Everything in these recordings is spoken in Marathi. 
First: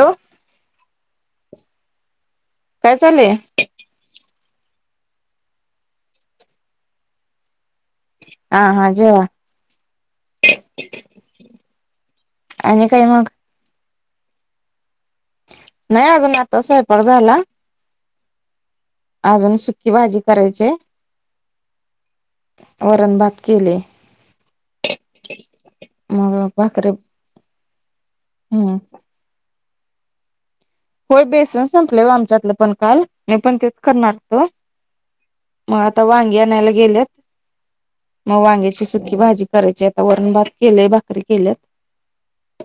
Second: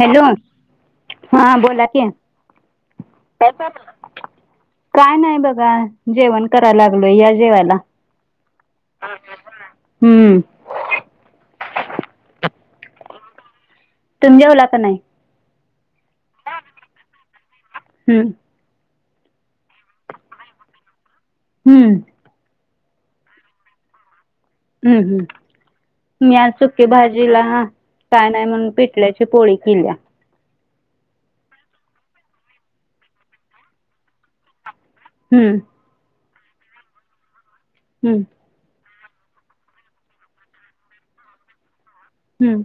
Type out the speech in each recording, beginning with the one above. हॅलो हा बोला कि काय चालूय पच काय नाही बघा जेवण करायला लागलोय या जेवायला हा हा जेव हम्म आणि काय मग तुम्हीे जेवला का नाही नाही अजून आता स्वयंपाक झाला हम्म. अजून सुकी भाजी करायचे हम्म वरणभात केले हम्म हम् मी मग आ चुकी भाकरी भाजीला ह काय नाही म्हणून हम्म पेटल्याचे पोळी किल्या होय बेसन संपले आमच्यातलं पण काल मी पण तेच करणार तो हम्म मग आता वांगी आणयला गेलेत हम्म मग वांग्याची सुकी भाजी करायची आता वरण भात केलेय भाकरी केल्यात हम्म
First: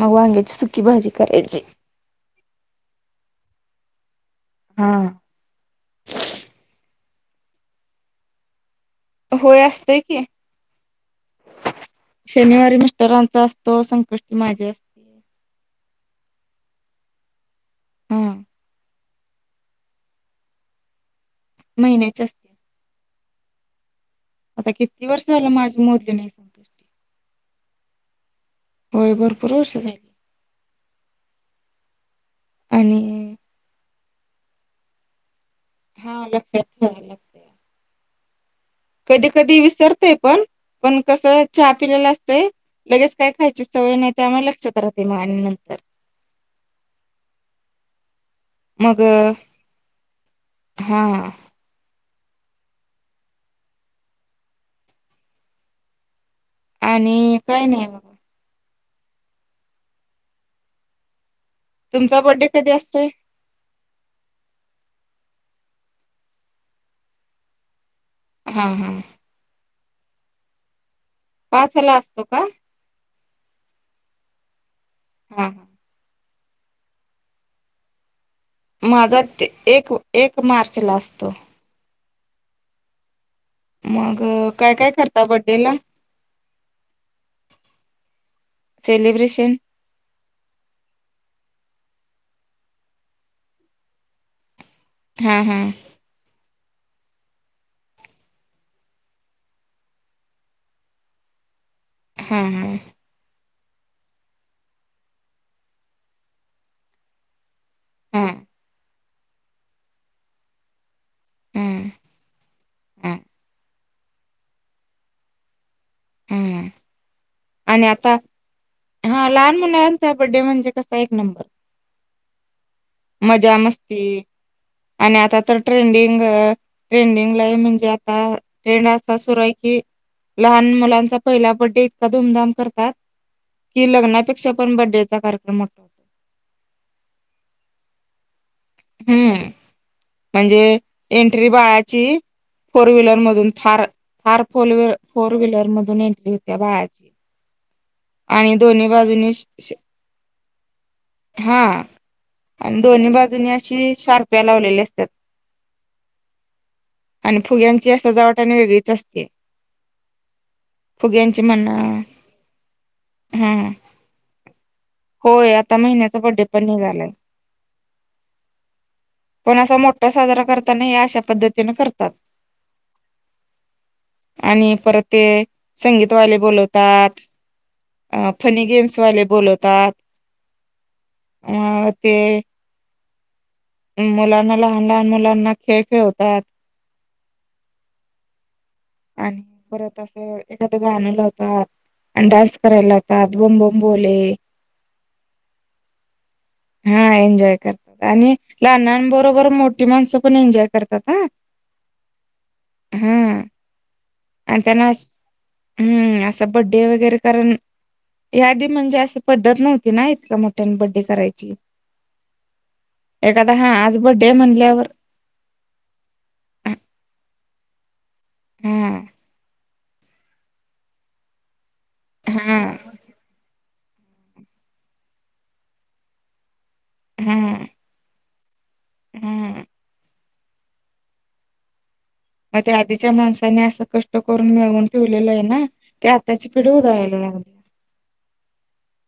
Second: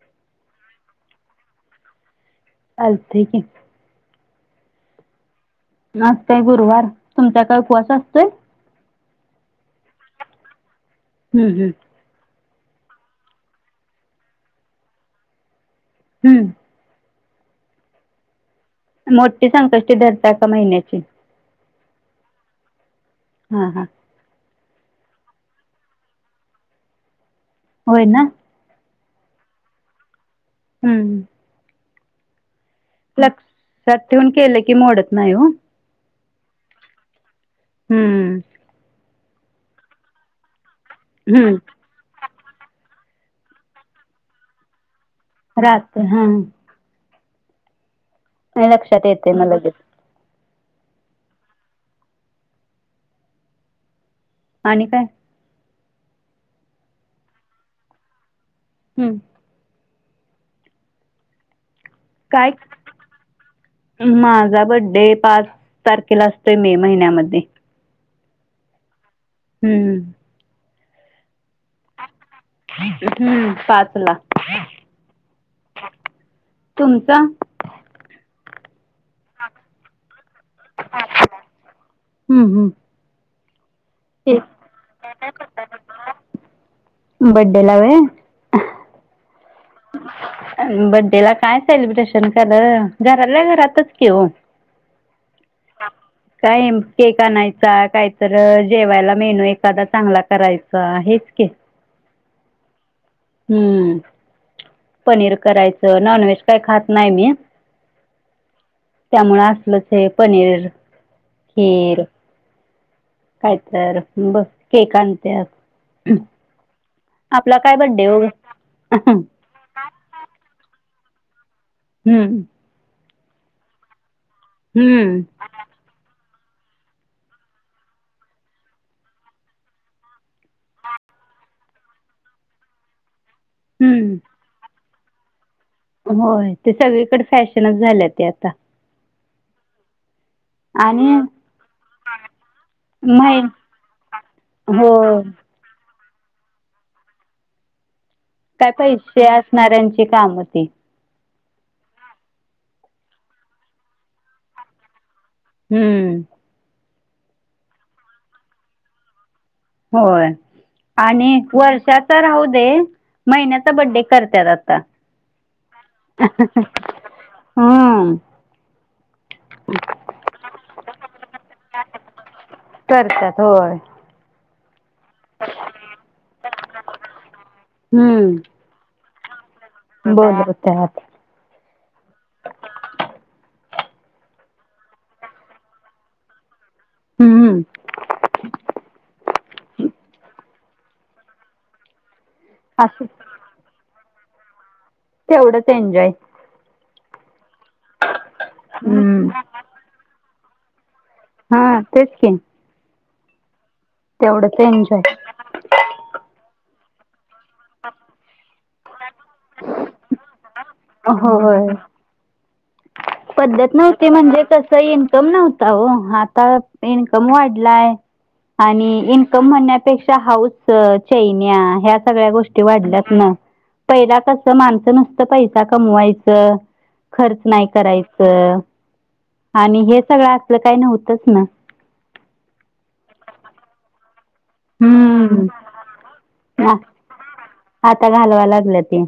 मग वांग्याची सुकी भाजी करायची चालतय की. हा आताय गुरुवार तुमचा काय उपवास असतोय होय असते की [inaudible] शनिवारी मिस्टरांचा असतो संकष्टी माझ्या असतो [unintelligible] हम्म. हा मोठी संकष्टी धरता का महिन्याची महिन्याच अस हां हां आता किती वर्ष झालं माझे मोरले नाही सांग होय ना होय भरपूर वर्ष झाली हम्म आणि लक्षात ठेऊन केलं की मोडत नाही हो हा लक्षातच झा हम्म कधी कधी विसरते पण पण कसं हम्म छ पिलेला असतंय लगेच काय खायची सवय नाही त्यामुळे्हाला लक्षात राहते मग आणि नंतर राततो हा मग लक्षात येते मला लगेच हा आणि काय आणि काय नाही म हम्म तुमचा बड्डे काय कधी असतोय माझा बड्डे पाच तारखेला असतोय मे महिन्यामध्ये हा हा हम्म हम्म. पाचला असतो का हम्म पाचला हा हा तुमचा माझा ते एक एक मार्च ला असतो हम्म हम्म मग तेच काय काय करता बड्डे ला बड्डे ला व्हय सेलिब्रेशन बड्डे ला काय सेलिब्रेशन केलं घरातल्या घरातच की ओ हा हम काय केक आणायचा काहीत जेवायला मेनू एखादा चांगला करायचा हेच के हा हा हम्म पनीर करायचं नॉनव्हेज काय खात नाही मी हा त्यामुळे असलं ते पनीर खीर ह काय तर बस केक आणते हा आणि आता हा लहान मुला बड्डे म्हणजे कसा एक नंबर हम् मजा मस्ती आणि हम्म आता तर ट्रेंडिंग ट्रेंडिंगला म्हणजे आता ट्रेंड असा सुरू आहे की लहान मुलांचा पहिला बड्डे इतका धूमधाम करतात कि हम्म लग्नापेक्षा पण बरडेचा कार्यक्रम होतो होय ते सगळीकडे फॅशनच झाले ते आता हम्म म्हणजे आणि एंट्री बाळाची फोर व्हीलर माहि मधून थार थार फोर व हो फोर व्हीलर मधून एंटली होती त्या बाळाची आणि काय दोन्ही पैसे बाजूननी असणाऱ्यांची काम ती हा आणि दोन्ही बाजूननी अशी शार्प्या लावलेली असतात हम्म आणि फुग्यांची सजावट आणि वेगळीच असते होय आणि फुग्यांची म्हणा वर्षाचा राहू दे हा महिन्याचा बड्डे करतत आता होय आता महिन्याचा बड्डे पण निघालाय हां पण असा मोठा साजरा करताना हे अशा पद्धतीने करतात करतात होय आणि परत ते संगीतवाले बोलवतात अ फनी गेम्स वाले बोलत ब हो ते ह ते मुलांना लहान लहान मुलांना खेळ खेळतात हम्म हम् आणि पररतं एखादं गाण ला होतात आणि डान्स करायला असं होतात बंबं बोलें तेवढंच एन्जॉय हा एन्जॉय करतात आणि हम्म लहनांबरोबर मोठी माणसं पण एन्जॉय करतात हा हा तेच की हम् तेवढंच आणि त्यांना एन्जॉय हम्म असं बड्डे वगैरे कारण यादीी म्हणजे असं पद्धत नव्हती ना इतक म हो एखादा हा पद्धत आज नव्हती बड्डे म्हणजे कस म्हणल्यावर येईल म नव्हता हो आता हा इन्कम वाढलाय आणि इन क्कम म्हणण्यापेक्षा हाऊस चैन्या ह्या सगळ्या हा गोष्टी वाढल्यात ना पहिला कस माणसं नसत पैसा कमवायचं खर्च हा नाही करायचं हा आणि हे सगळं असलं काही नव्हतंच ना मग ते आधीच्या माणसाने असं क करून मिळवून ठेवलेलं आहे ना हम्म ते आत्ताची पिढ उदळाला अग लागलती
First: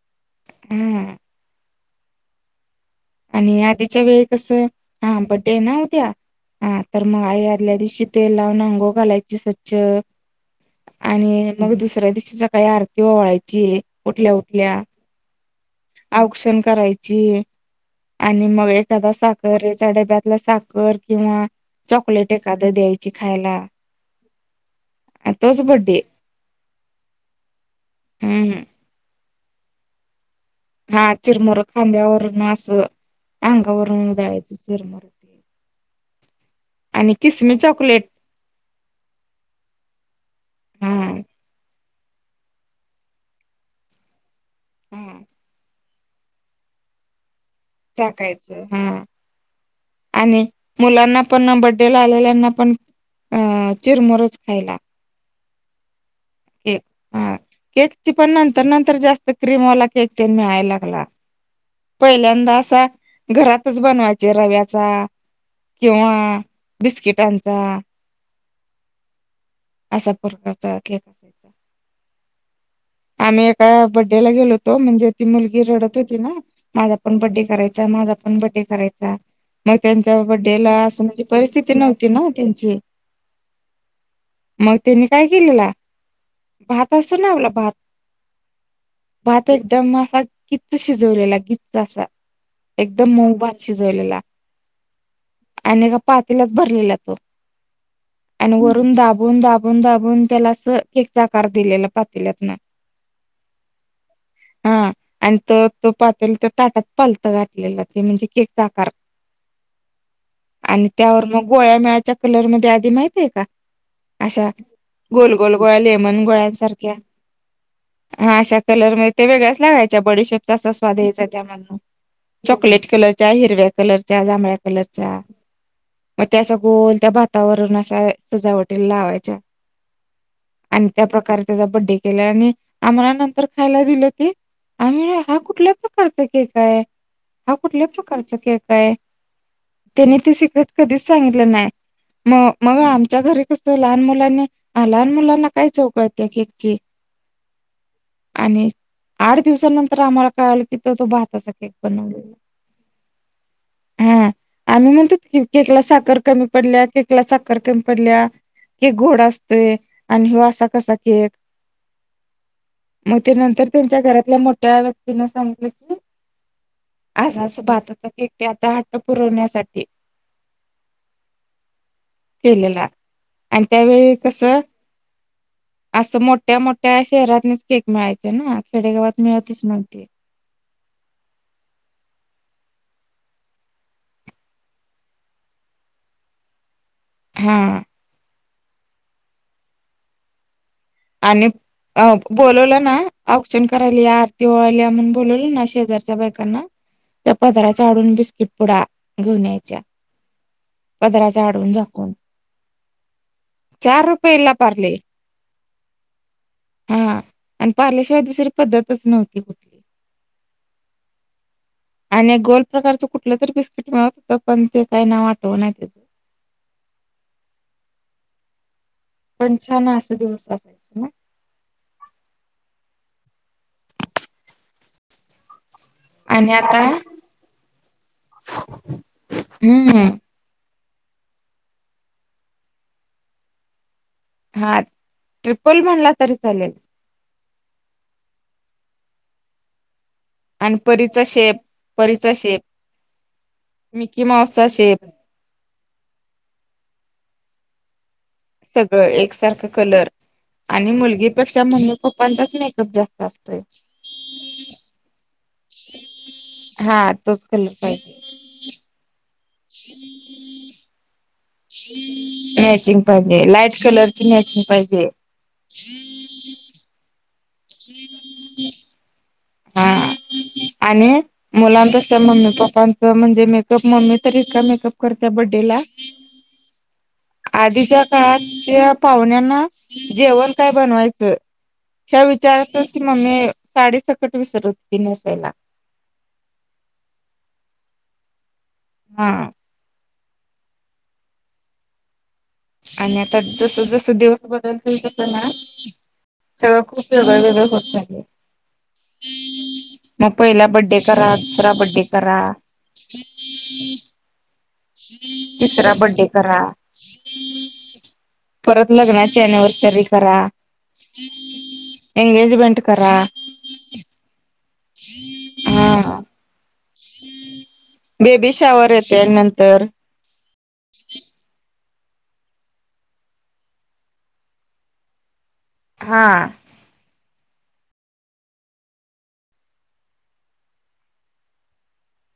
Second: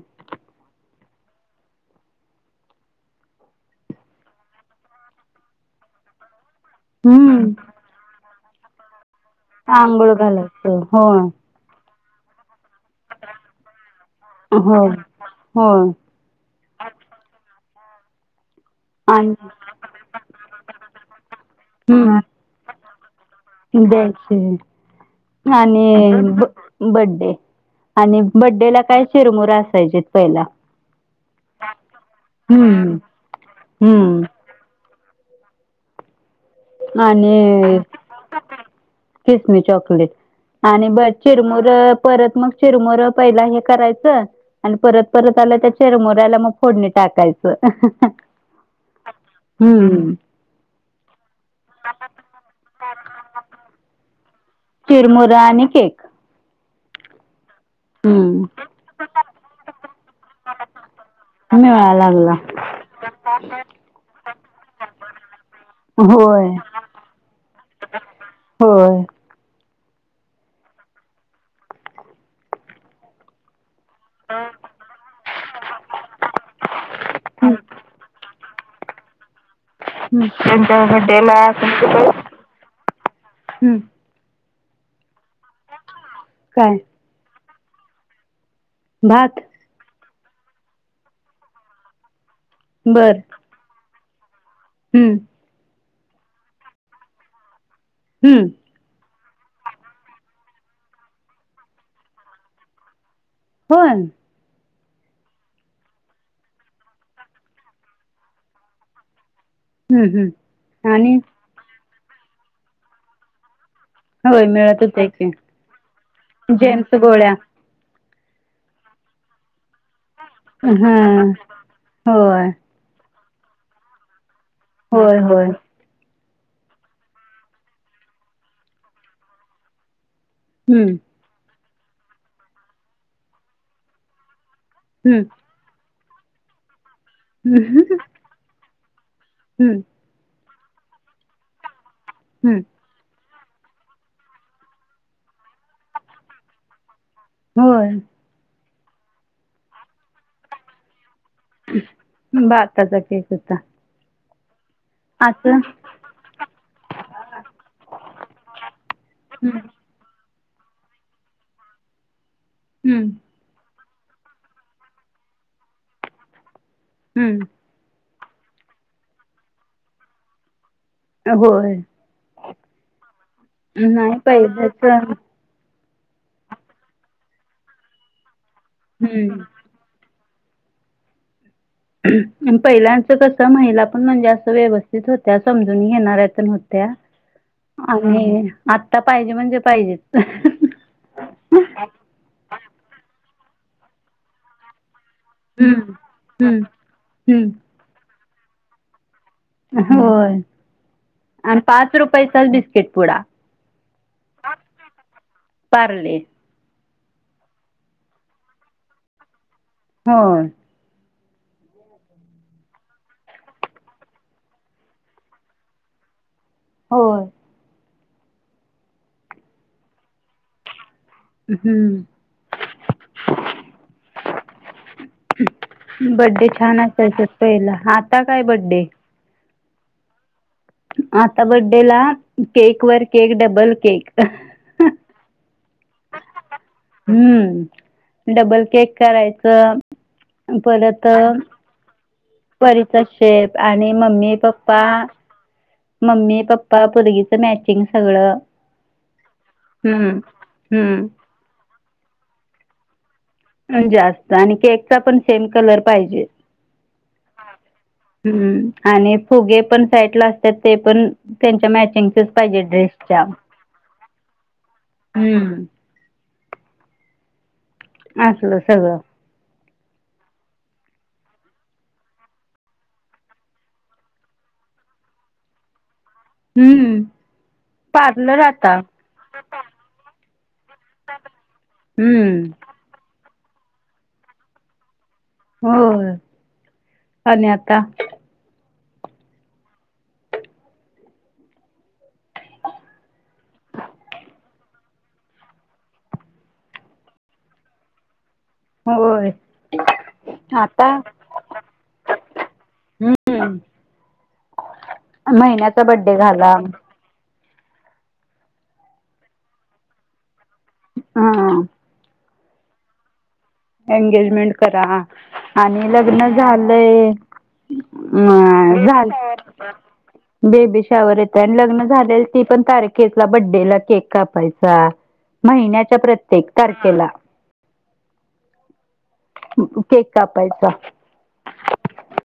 हा आणि आधीच्या वेळी कस हा बड्डे ना होत्या हा तर मग आई हम्म आदल्या दिशी ते लावून अंगो घालायचे स्वच्छ आंघोळ घालायचं हो आणि मग दुसऱ्या दिवशीचा काही आरती ओळायची आहे हो हो औक्षण करायची आणि मग एक त्या आणि साखर याच्या डब्यातला साखर किंवा हम्म चॉकलेट एखादं द्यायची खायला अच्छा आ, तोच बड्डे आणि बड्डे आणि हम्म बड्डे ला काय चिरमुरा असायचेत पहिला हा चिरमर खांद्यावरून असं हम्म अंगावरून हम्म जायच चिरमर ते आणि किसमी चॉकलेट किसमी चॉकलेट आणि हा बर चिरमुर परत मग चिरमरं पहिला हे करायचं आणि परत हा परत आलं त्या चिरमऱ्याला मग फोडणी टाकायच टाकायचं हा हम्म आणि मुलांना पण बड्डे ला आलेल्यांना पण अ चिरमुरच खायला चिरमुरा आणि केक केक हा केकची पण नंतर हम्म नंतर जास्त क्रीमवाला केक ते मळायलागला मिळायला पहिल्यांदा लागला असा घरातच बनवायचे रव्याचा किंववा होय बिस्किटांचा होय असा पुरचा कसायचा आम्ही एका बड्डेला गेलो होतो म्हणजे ती मुलगी रडत होती ना माझा पण बड्डे करायचा माझा पण बड्डे करायचा मग त्यांच्या हम्म. बर्डेला त्यांच्या असं म्हणजे बड्डेला परिस्थिती तुमचे नव्हती ना पैसे त्यांची हम्म. मग त्यानी काय केलेला काय भात असतो ना आपला भात भात एकदम असा गीचच शिजवलेला गीचच असा एकदम बर मऊभात अ जल हम्म आणि का पातेलाच भरलेला तो हम्म आणि वरून दाबून दाबून दाबून त्याला अस केकचाकार दिलेला पातल्यात ना कोण हा आणि त तो पातला तर ताटात पालत गाठलेला ते म्हणजे केक साकार आणि त्यावर मग गोळ्यामेळा्याच्या कलर मध्ये आधी माहितय का होय अशा मिळत होते की गोल गोल गोळ्या लेमन जेम्स गोळ्यासारख्या गोळ्या हा अशा कलर म ते वेगळ्याच लागायच्या बडीश जासा हा स्वाद या्यायचा त्या म्हणून होय चॉकलेट कलर हिरव्या कलरच्या जांभळ्या कलरच्या होय होय मग त्याश गोल त्या भातावरण अशा सजावटीला लावायच्या आणि हम्म त्या प्र्रकारे त्याचा बड्डे केला आणि आम्हाला नंतर खायला दिलं आम्ही हम्म हा कुठल्या प्रकारचा केक आहे हा कुठल्या प्रकारचा केकय? हं. त्यांनी ते सिक्रेट कधीच सांगितलं नाही मग हम्म मग आमच्या घरी कस लहान मुलांनी आ लहान मुलांना काय चव कळतीया केकची. होय. आणि आठ दिवसानंतर आम्हाला कळालं की त तो भा भाताचा केक होता. हा आम्ही म्हणतोत असं केकला साखर कमी पडल्या केक ला साखर कमी पडल्या केक गोड हम्म असतोय आणि हो असा कसा केक. हम्म मग ते नंतर त्यांच्या घरातल्या मोठ्या व्यक्तीनं सांगितलं की अस हम्म अस भाताचा केक त्याचा हट्ट पुरवण्यासाठी होय केलेला आणि त्यावेळी नाही कस पहिलेच असं मोठ्या मोठ्या शहरातनीच केक मिळायचे ना खेडेगावात हम्म मिळतच म्हणते. आण पहिलांचं कस महिला पण म्हणजे असं व्यवस्थित होत्या समजून घेणाऱ्या पण होत्या. हा. हम्म आता पाहिजे म्हणजे पाहिजेच. आणि अ बोलवलं ना औक्षण करायला या आरती ओवाळायला या म्हणून बोलवल ना हम्म शेजारच्या बायकांना हम्म. त्या पदाराच्या आढून बिस्किट पुढा घेऊन याय होय. आण पाच झाकून रुपयचाच बिस्किट पुडा. चार रुपयेला पार्ले पारले. हा आणि पारलेशिवाय दुसरी पद्धतच नव्हती कुठ होय. आणि एक गोल प्रकारचं कुठलं तरी बिस्किट मिळत होत पण ते काय नाव आठवनाय त्याचं. होय. पण छान अस दिवस असायच. हम्म. [inaudible] बड्डे आणि छान आता असायचेत पहिला आता काय बड्डे. हम्म. आता बड्डे ला केक वर केक डबल केक अ ह. हा ट्रिपल म्हणला तरी चालेल. हम्म डबल केक करायचं. आणि परत परीचा शेप परीचा शे परीचा शेप आणि मम्मी माऊसचा पप्पा शेप मम्मी पप्पा पोरगीचं मॅचिंग सगळं सगळं एकसारखं कलर हम्म आणि हम्म. मुलगी पेक्षा मम्मी पप्पांचाच मेकअप जास्त असतोय. जास्त आणि केकचा पण सेम कलर पाहिजे. हा तोच कलर पाहिजे हम आणि फुगे पण साईडला असत्यात ते पण त्यांच्या मॅचिंगचेच पाहिजे मॅचिंग ड्रेसच्या. पाहिजे लाईट कलरची मॅचिंग पाहिजे. हम्म. [inaudible] असलं सगळं. हा आणि मुलांपेक्षा मम्मी पप्पांचं म्हणजे मेकअप मम्मी तर इतका मेकअप करतिया बड़्डेला [inaudible] हम्म. आधीच्या काळात पार्लर आता. त्या पाहुण्यांना जेवण काय बनवायचं ह्या हम्म विचारातच की मम्मी साडी सकट विसरत होती नेसायला. होय आणि आता हा. आणि आता जस जसं दिवस बदल होतत ना. सगळं खूप वेगळ वेगळ होत चाललय. होय. मग पहिला आता बड्डे करा दुसरा बड्डे करा. हम. तिसरा बड्डे करा. परत लग्नाची अनिव्हर्सरी करा. हा. एंगेजमेंट करा. एंगेजमेंट करा आणि हा लग्न झालंय. बेबी अ शाॉवर झाल येते नंतर. बेबी शावर येत आणि लग्न झालेल ती पण तारखेला बड्डे ला केक कापायचा. महिन्याच्या हा प्रत्येक तारखेला. केक कापायचा.